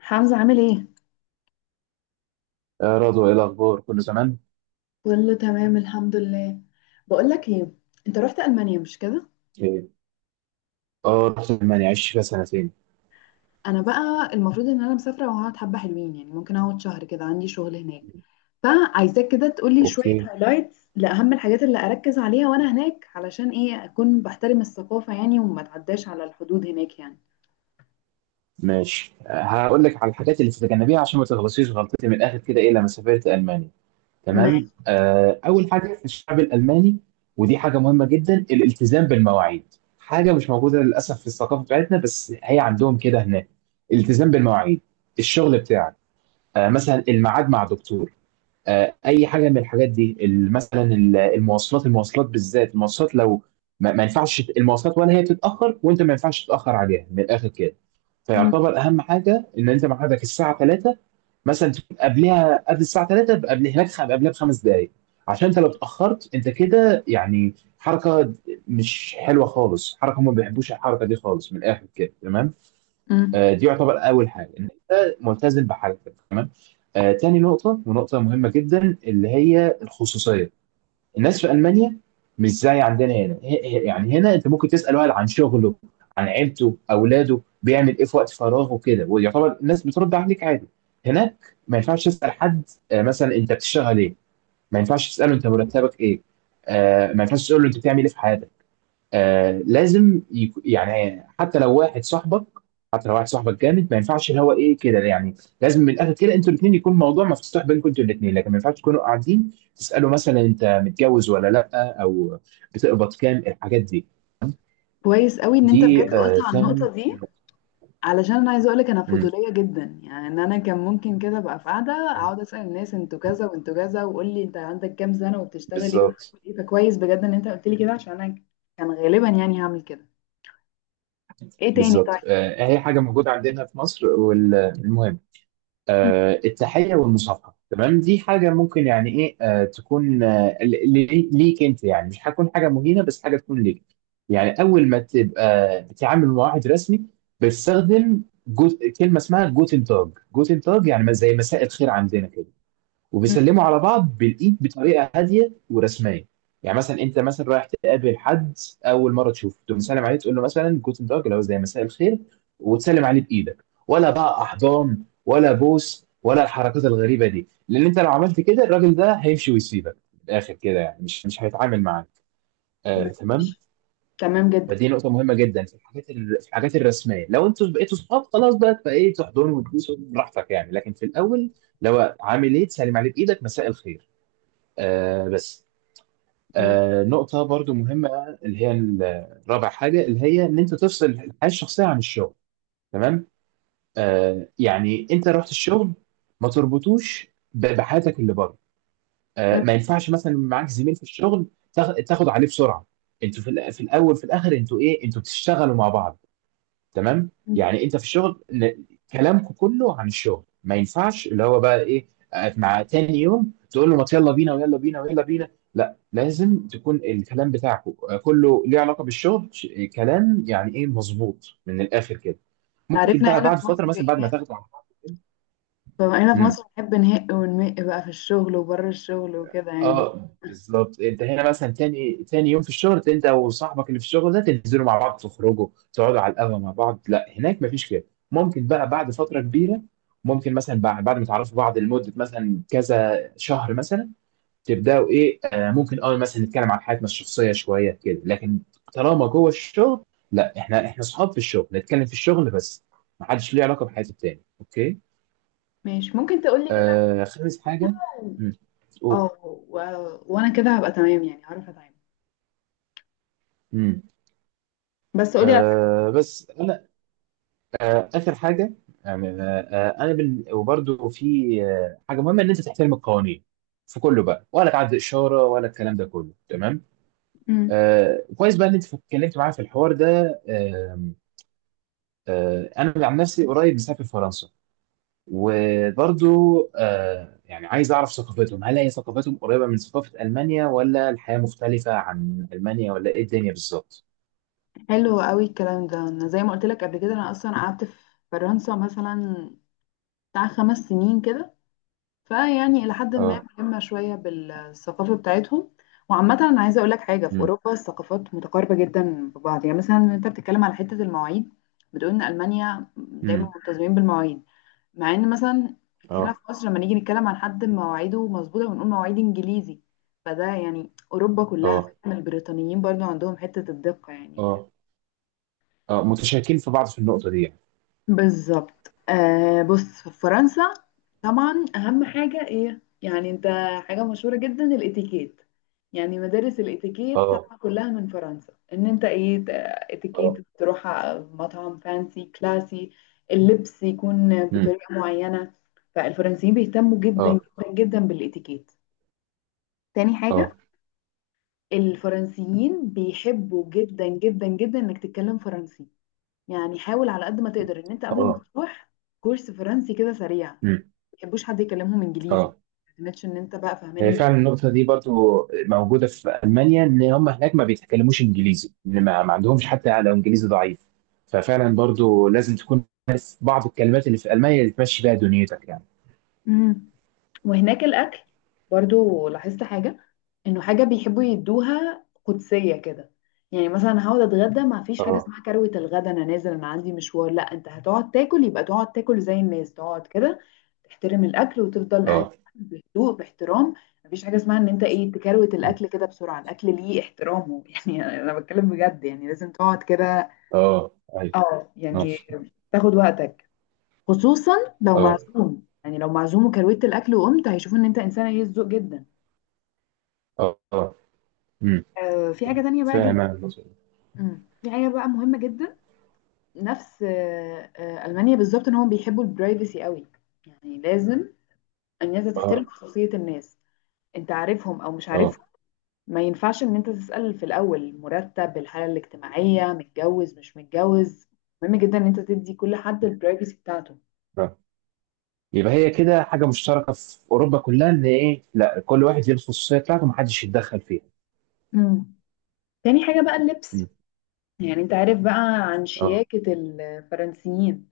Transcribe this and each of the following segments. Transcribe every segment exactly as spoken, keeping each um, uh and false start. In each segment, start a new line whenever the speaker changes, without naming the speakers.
حمزة عامل ايه؟
يا رضوى، ايه الاخبار؟ كله تمام؟
كله تمام الحمد لله. بقول لك ايه، انت رحت المانيا مش كده؟
ايه. اه، رحت المانيا، عشت فيها سنتين.
انا بقى المفروض ان انا مسافره وهقعد حبه حلوين، يعني ممكن اقعد شهر كده، عندي شغل هناك. فعايزاك كده تقول لي شويه
اوكي،
هايلايتس لاهم الحاجات اللي اركز عليها وانا هناك، علشان ايه اكون بحترم الثقافه يعني وما اتعداش على الحدود هناك يعني.
ماشي. آه، هقول لك على الحاجات اللي تتجنبيها عشان ما تغلطيش غلطتي، من الاخر كده، ايه لما سافرت المانيا.
ما
تمام. آه اول حاجه في الشعب الالماني، ودي حاجه مهمه جدا، الالتزام بالمواعيد. حاجه مش موجوده للاسف في الثقافه بتاعتنا، بس هي عندهم كده هناك. الالتزام بالمواعيد، الشغل بتاعك. آه مثلا الميعاد مع دكتور، آه، اي حاجه من الحاجات دي. ال- مثلا ال- المواصلات، المواصلات بالذات. المواصلات لو ما ما ينفعش ت- المواصلات، ولا هي بتتاخر وانت ما ينفعش تتاخر عليها، من الاخر كده.
مم.
فيعتبر اهم حاجه ان انت ميعادك الساعه ثلاثة، مثلا تكون قبلها، قبل الساعه تلاتة، قبل هناك خ- قبلها بخمس دقائق. عشان انت لو اتاخرت انت كده يعني حركه مش حلوه خالص. حركه هم ما بيحبوش الحركه دي خالص، من الاخر كده. تمام.
مم.
آه، دي يعتبر اول حاجه ان انت ملتزم بحاجتك. تمام. آه، تاني نقطه، ونقطه مهمه جدا، اللي هي الخصوصيه. الناس في المانيا مش زي عندنا هنا. هي- هي- يعني هنا انت ممكن تسال واحد عن شغله، عن عيلته، اولاده، بيعمل ايه في وقت فراغه كده، ويعتبر الناس بترد عليك عادي. هناك ما ينفعش تسال حد. آه، مثلا انت بتشتغل ايه، ما ينفعش تساله انت مرتبك ايه، آه، ما ينفعش تساله انت بتعمل ايه في حياتك. آه لازم يك... يعني حتى لو واحد صاحبك، حتى لو واحد صاحبك جامد، ما ينفعش اللي هو ايه كده يعني. لازم من الاخر كده انتوا الاثنين يكون الموضوع مفتوح بينكم انتوا الاثنين، لكن ما ينفعش تكونوا قاعدين تسالوا مثلا انت متجوز ولا لا، او بتقبض كام، الحاجات دي.
كويس قوي ان انت بجد
دي
قلت
آه
على
تاني.
النقطه دي، علشان انا عايزه اقولك انا
مم.
فضوليه جدا، يعني ان انا كان ممكن كده ابقى في قاعده اقعد اسال الناس انتوا كذا وانتوا كذا وقول لي انت عندك كام سنه وبتشتغل ايه
بالظبط.
وبتعمل ايه، فكويس بجد ان انت قلت لي كده عشان انا كان غالبا يعني هعمل كده. ايه تاني طيب؟
بالظبط. آه هي حاجه موجوده عندنا في مصر، والمهم، آه، التحية والمصافحة. تمام، دي حاجة ممكن يعني ايه، آه، تكون، آه، ل- ل- ليك انت يعني، مش هتكون حاجة مهينة، بس حاجة تكون ليك. يعني اول ما تبقى بتتعامل مع واحد رسمي، بتستخدم جزء كلمة اسمها جوتن تاج. جوتن تاج يعني زي مساء الخير عندنا كده.
م- م-
وبيسلموا على بعض بالايد بطريقه هاديه ورسميه. يعني مثلا انت مثلا رايح تقابل حد، اول مره تشوفه تقوم مسلم عليه، تقول له مثلا جوتن تاج اللي هو زي مساء الخير، وتسلم عليه بايدك. ولا بقى احضان ولا بوس ولا الحركات الغريبه دي، لان انت لو عملت كده الراجل ده هيمشي ويسيبك، من الاخر كده يعني مش مش هيتعامل معاك. آه تمام.
ماشي، تمام جدا.
فدي نقطه مهمه جدا في الحاجات ال- في الحاجات الرسميه. لو انتوا بقيتوا صحاب خلاص بقى، فايه، تحضنوا وتبوسوا براحتك يعني، لكن في الاول لو عامل ايه، تسلم عليه بايدك، مساء الخير. آه بس.
م-
آه نقطة برضو مهمة، اللي هي الرابع حاجة، اللي هي إن أنت تفصل الحياة الشخصية عن الشغل. تمام. آه يعني أنت رحت الشغل، ما تربطوش ب- بحياتك اللي بره. آه
م-
ما ينفعش مثلا معاك زميل في الشغل تاخ- تاخد عليه بسرعة. أنتوا في الأ- في الأول، في الآخر أنتوا إيه، أنتوا بتشتغلوا مع بعض. تمام.
م.
يعني انت في الشغل ن- كلامكم كله عن الشغل. ما ينفعش اللي هو بقى ايه، آه، مع تاني يوم تقول له ما يلا بينا ويلا بينا ويلا بينا. لا، لازم تكون الكلام بتاعكم آه، كله ليه علاقه بالشغل. ش- آه، كلام يعني ايه مظبوط، من الاخر كده. ممكن
عرفنا
بقى
هنا
بعد
في
فتره،
مصر
مثلا بعد ما
ايه،
تاخدوا على بعض
فهنا في
كده.
مصر بنحب نهق ونمق بقى في الشغل وبره الشغل وكده يعني.
اه بالظبط. انت هنا مثلا تاني تاني يوم في الشغل انت وصاحبك اللي في الشغل ده، تنزلوا مع بعض، تخرجوا، تقعدوا على القهوه مع بعض. لا، هناك مفيش كده. ممكن بقى بعد فتره كبيره، ممكن مثلا بعد بعد ما تعرفوا بعض لمده مثلا كذا شهر مثلا، تبداوا ايه، آه ممكن اه مثلا نتكلم عن حياتنا الشخصيه شويه كده، لكن طالما جوه الشغل، لا، احنا احنا اصحاب في الشغل، نتكلم في الشغل بس. محدش ليه علاقه بحياه التاني. اوكي.
ماشي، ممكن تقولي كده.
آه خامس حاجه. امم قول.
اه، و- وانا كده هبقى تمام يعني هعرف اتعامل،
امم
بس قولي على حاجة.
آه بس انا آه، اخر حاجه يعني، آه، آه، انا بال... وبرده في آه، حاجه مهمه ان انت تحترم القوانين في كله بقى، ولا تعدي اشاره، ولا الكلام ده كله. تمام.
م.
آه كويس بقى ان انت اتكلمت معايا في الحوار ده. آه آه انا عن نفسي قريب مسافر فرنسا، وبرضو آه يعني عايز اعرف ثقافتهم، هل هي ثقافتهم قريبه من ثقافه المانيا، ولا الحياه مختلفه عن المانيا، ولا ايه الدنيا بالظبط.
حلو قوي الكلام ده. انا زي ما قلت لك قبل كده انا اصلا قعدت في فرنسا مثلا بتاع خمس سنين كده، فيعني الى حد ما
اه.
ملمه شويه بالثقافه بتاعتهم. وعامه انا عايزه اقول لك حاجه، في
امم
اوروبا الثقافات متقاربه جدا ببعض، يعني مثلا انت بتتكلم على حته المواعيد، بتقول ان المانيا دايما
امم.
ملتزمين بالمواعيد، مع ان مثلا هنا في
اه
مصر لما نيجي نتكلم عن حد مواعيده مظبوطه بنقول مواعيد انجليزي، فده يعني اوروبا كلها
اه
فاهم، البريطانيين برضو عندهم حته الدقه يعني.
اه اه، متشاركين في بعض في النقطه دي يعني.
بالظبط. آه بص، في فرنسا طبعا اهم حاجه ايه يعني انت، حاجه مشهوره جدا الاتيكيت، يعني مدارس الاتيكيت
اه.
طبعا كلها من فرنسا، ان انت ايه ت- اتيكيت
اه.
تروح على مطعم فانسي كلاسي، اللبس يكون
امم
بطريقه معينه. فالفرنسيين بيهتموا جدا
اه.
جدا جدا بالاتيكيت. تاني حاجه،
اه.
الفرنسيين بيحبوا جدا جدا جدا انك تتكلم فرنسي، يعني حاول على قد ما تقدر ان انت قبل ما
اه.
تروح كورس فرنسي كده سريع، ما
امم
تحبوش حد يكلمهم انجليزي،
اه،
ما تعتمدش ان انت بقى فاهمان.
هي فعلا النقطة دي برضو موجودة في ألمانيا، إن هم هناك ما بيتكلموش إنجليزي. إن ما, ما عندهمش، حتى لو إنجليزي ضعيف. ففعلا برضو لازم تكون عارف بعض الكلمات اللي في ألمانيا اللي تمشي بيها دنيتك يعني.
مم. وهناك الأكل برضو لاحظت حاجة، إنه حاجة بيحبوا يدوها قدسية كده. يعني مثلا هقعد أتغدى ما فيش حاجة
اه.
اسمها كروة الغدا أنا نازل أنا عندي مشوار، لا أنت هتقعد تاكل، يبقى تقعد تاكل زي الناس تقعد كده، تحترم الأكل وتفضل قاعد
اه.
بهدوء باحترام. مفيش حاجة اسمها إن أنت إيه تكروت
مم.
الأكل كده بسرعة، الأكل ليه احترامه يعني أنا بتكلم بجد يعني لازم تقعد كده.
اه. أيوه.
اه
اه.
يعني، تاخد وقتك، خصوصا لو
اه.
معزوم، يعني لو معزوم وكروت الاكل وقمت هيشوفوا ان انت انسانه هي الذوق جدا.
اه. اه. امم
آه في حاجه تانية بقى
فاهم أنا
جدا،
النقطة دي.
مم. في حاجه بقى مهمه جدا، نفس آه آه المانيا بالظبط، ان هم بيحبوا البرايفسي قوي، يعني لازم الناس ده تحترم
اه.
خصوصيه الناس، انت عارفهم او مش
اه.
عارفهم، ما ينفعش ان انت تسال في الاول مرتب، الحاله الاجتماعيه، متجوز مش متجوز، مهم جدا ان انت تدي كل حد البرايفسي بتاعته.
آه. يبقى هي كده حاجة مشتركة في أوروبا كلها، إن إيه، لا، كل واحد ليه الخصوصية بتاعته، محدش يتدخل فيها.
مم. تاني حاجه بقى اللبس، يعني انت عارف بقى عن
اه.
شياكة الفرنسيين،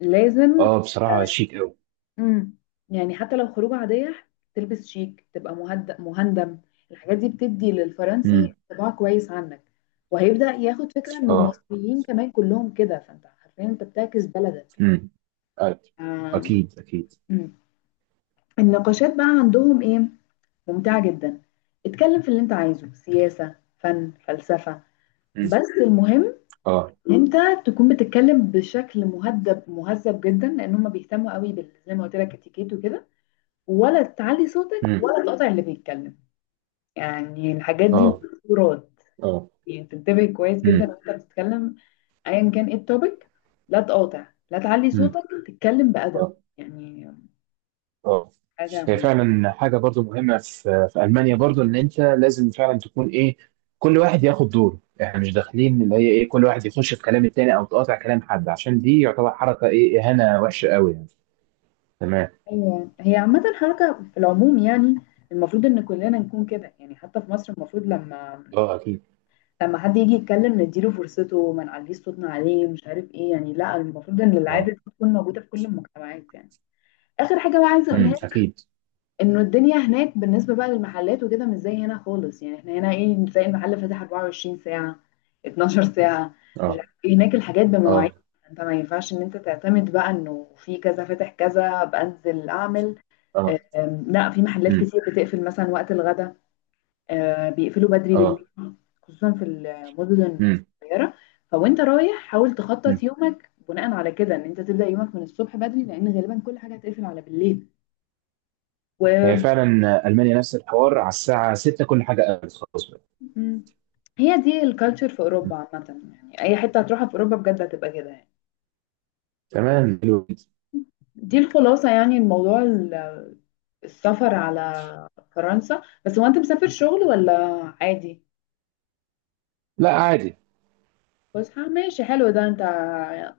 لازم.
اه بصراحة شيك قوي.
امم، يعني حتى لو خروجة عادية تلبس شيك، تبقى مهدأ مهندم. الحاجات دي بتدي للفرنسي
امم
انطباع كويس عنك، وهيبدأ ياخد فكرة انه
اه.
المصريين كمان كلهم كده، فانت حرفيا انت بتعكس بلدك.
امم آه.
آم،
اكيد اكيد.
مم. النقاشات بقى عندهم ايه، ممتعة جدا. اتكلم في اللي انت عايزه، سياسة، فن، فلسفة،
امم
بس المهم
اه.
انت تكون بتتكلم بشكل مهذب، مهذب جدا، لان هم بيهتموا قوي بال زي ما قلت لك اتيكيت وكده، ولا تعلي صوتك
امم
ولا تقطع اللي بيتكلم، يعني الحاجات دي
اه.
محظورات.
اه.
يعني تنتبه كويس جدا
امم
وانت بتتكلم ايا كان ايه التوبيك، لا تقاطع، لا تعلي
امم
صوتك، تتكلم بأدب
اه
يعني،
اه،
حاجة
هي
مهمة.
فعلا حاجة برضو مهمة في في ألمانيا برضو، إن أنت لازم فعلا تكون إيه، كل واحد ياخد دوره. إحنا مش داخلين اللي هي إيه، كل واحد يخش في كلام التاني، أو تقاطع كلام حد، عشان دي يعتبر حركة إيه، إهانة وحشة قوي يعني. تمام.
هي هي عامة حركة في العموم يعني، المفروض ان كلنا نكون كده يعني، حتى في مصر المفروض لما
اه أكيد.
لما حد يجي يتكلم نديله فرصته، ما نعليش صوتنا عليه مش عارف ايه، يعني لا المفروض ان العادة
اه.
دي تكون موجودة في كل المجتمعات يعني. اخر حاجة بقى عايزة اقولها
امم
لك،
أكيد.
انه الدنيا هناك بالنسبة بقى للمحلات وكده مش زي هنا خالص، يعني احنا هنا ايه تلاقي المحل فاتح 24 ساعة، 12 ساعة، مش
اه.
عارف ايه، هناك الحاجات بمواعيد،
اه.
انت ما ينفعش ان انت تعتمد بقى انه في كذا فاتح كذا بنزل اعمل.
اه.
أم، لا في محلات
امم
كتير بتقفل مثلا وقت الغدا، آه، بيقفلوا بدري بالليل،
اه.
خصوصا في المدن
امم
الصغيرة. فوانت رايح حاول
أمم.
تخطط يومك بناء على كده، ان انت تبدأ يومك من الصبح بدري لان غالبا كل حاجة هتقفل على بالليل. و
هي فعلا المانيا نفس الحوار، على الساعه ستة كل حاجه قفلت خلاص بقى.
مم. هي دي الكالتشر في
م.
اوروبا عامة يعني، اي حتة هتروحها في اوروبا بجد هتبقى كده يعني،
تمام، حلو جدا.
دي الخلاصة. يعني الموضوع ال- السفر على فرنسا، بس هو انت مسافر شغل ولا عادي؟
لا عادي.
فسحة، ماشي حلو. ده انت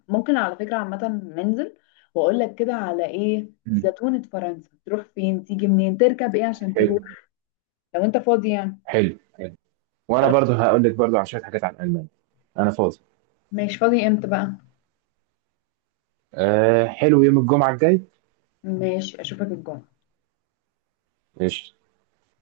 ممكن على فكرة عامة ننزل واقول لك كده على ايه
م.
زتونة فرنسا، تروح فين، تيجي منين، تركب ايه عشان
حلو
تروح، لو انت فاضي يعني.
حلو. حلو،
طب
وانا
انت-
برضو هقول لك برضو عن شويه حاجات عن المانيا. انا فاضي.
ماشي، فاضي امتى بقى؟
أه حلو، يوم الجمعه الجاي.
ماشي، اشوفك الجمعة.
قشطه.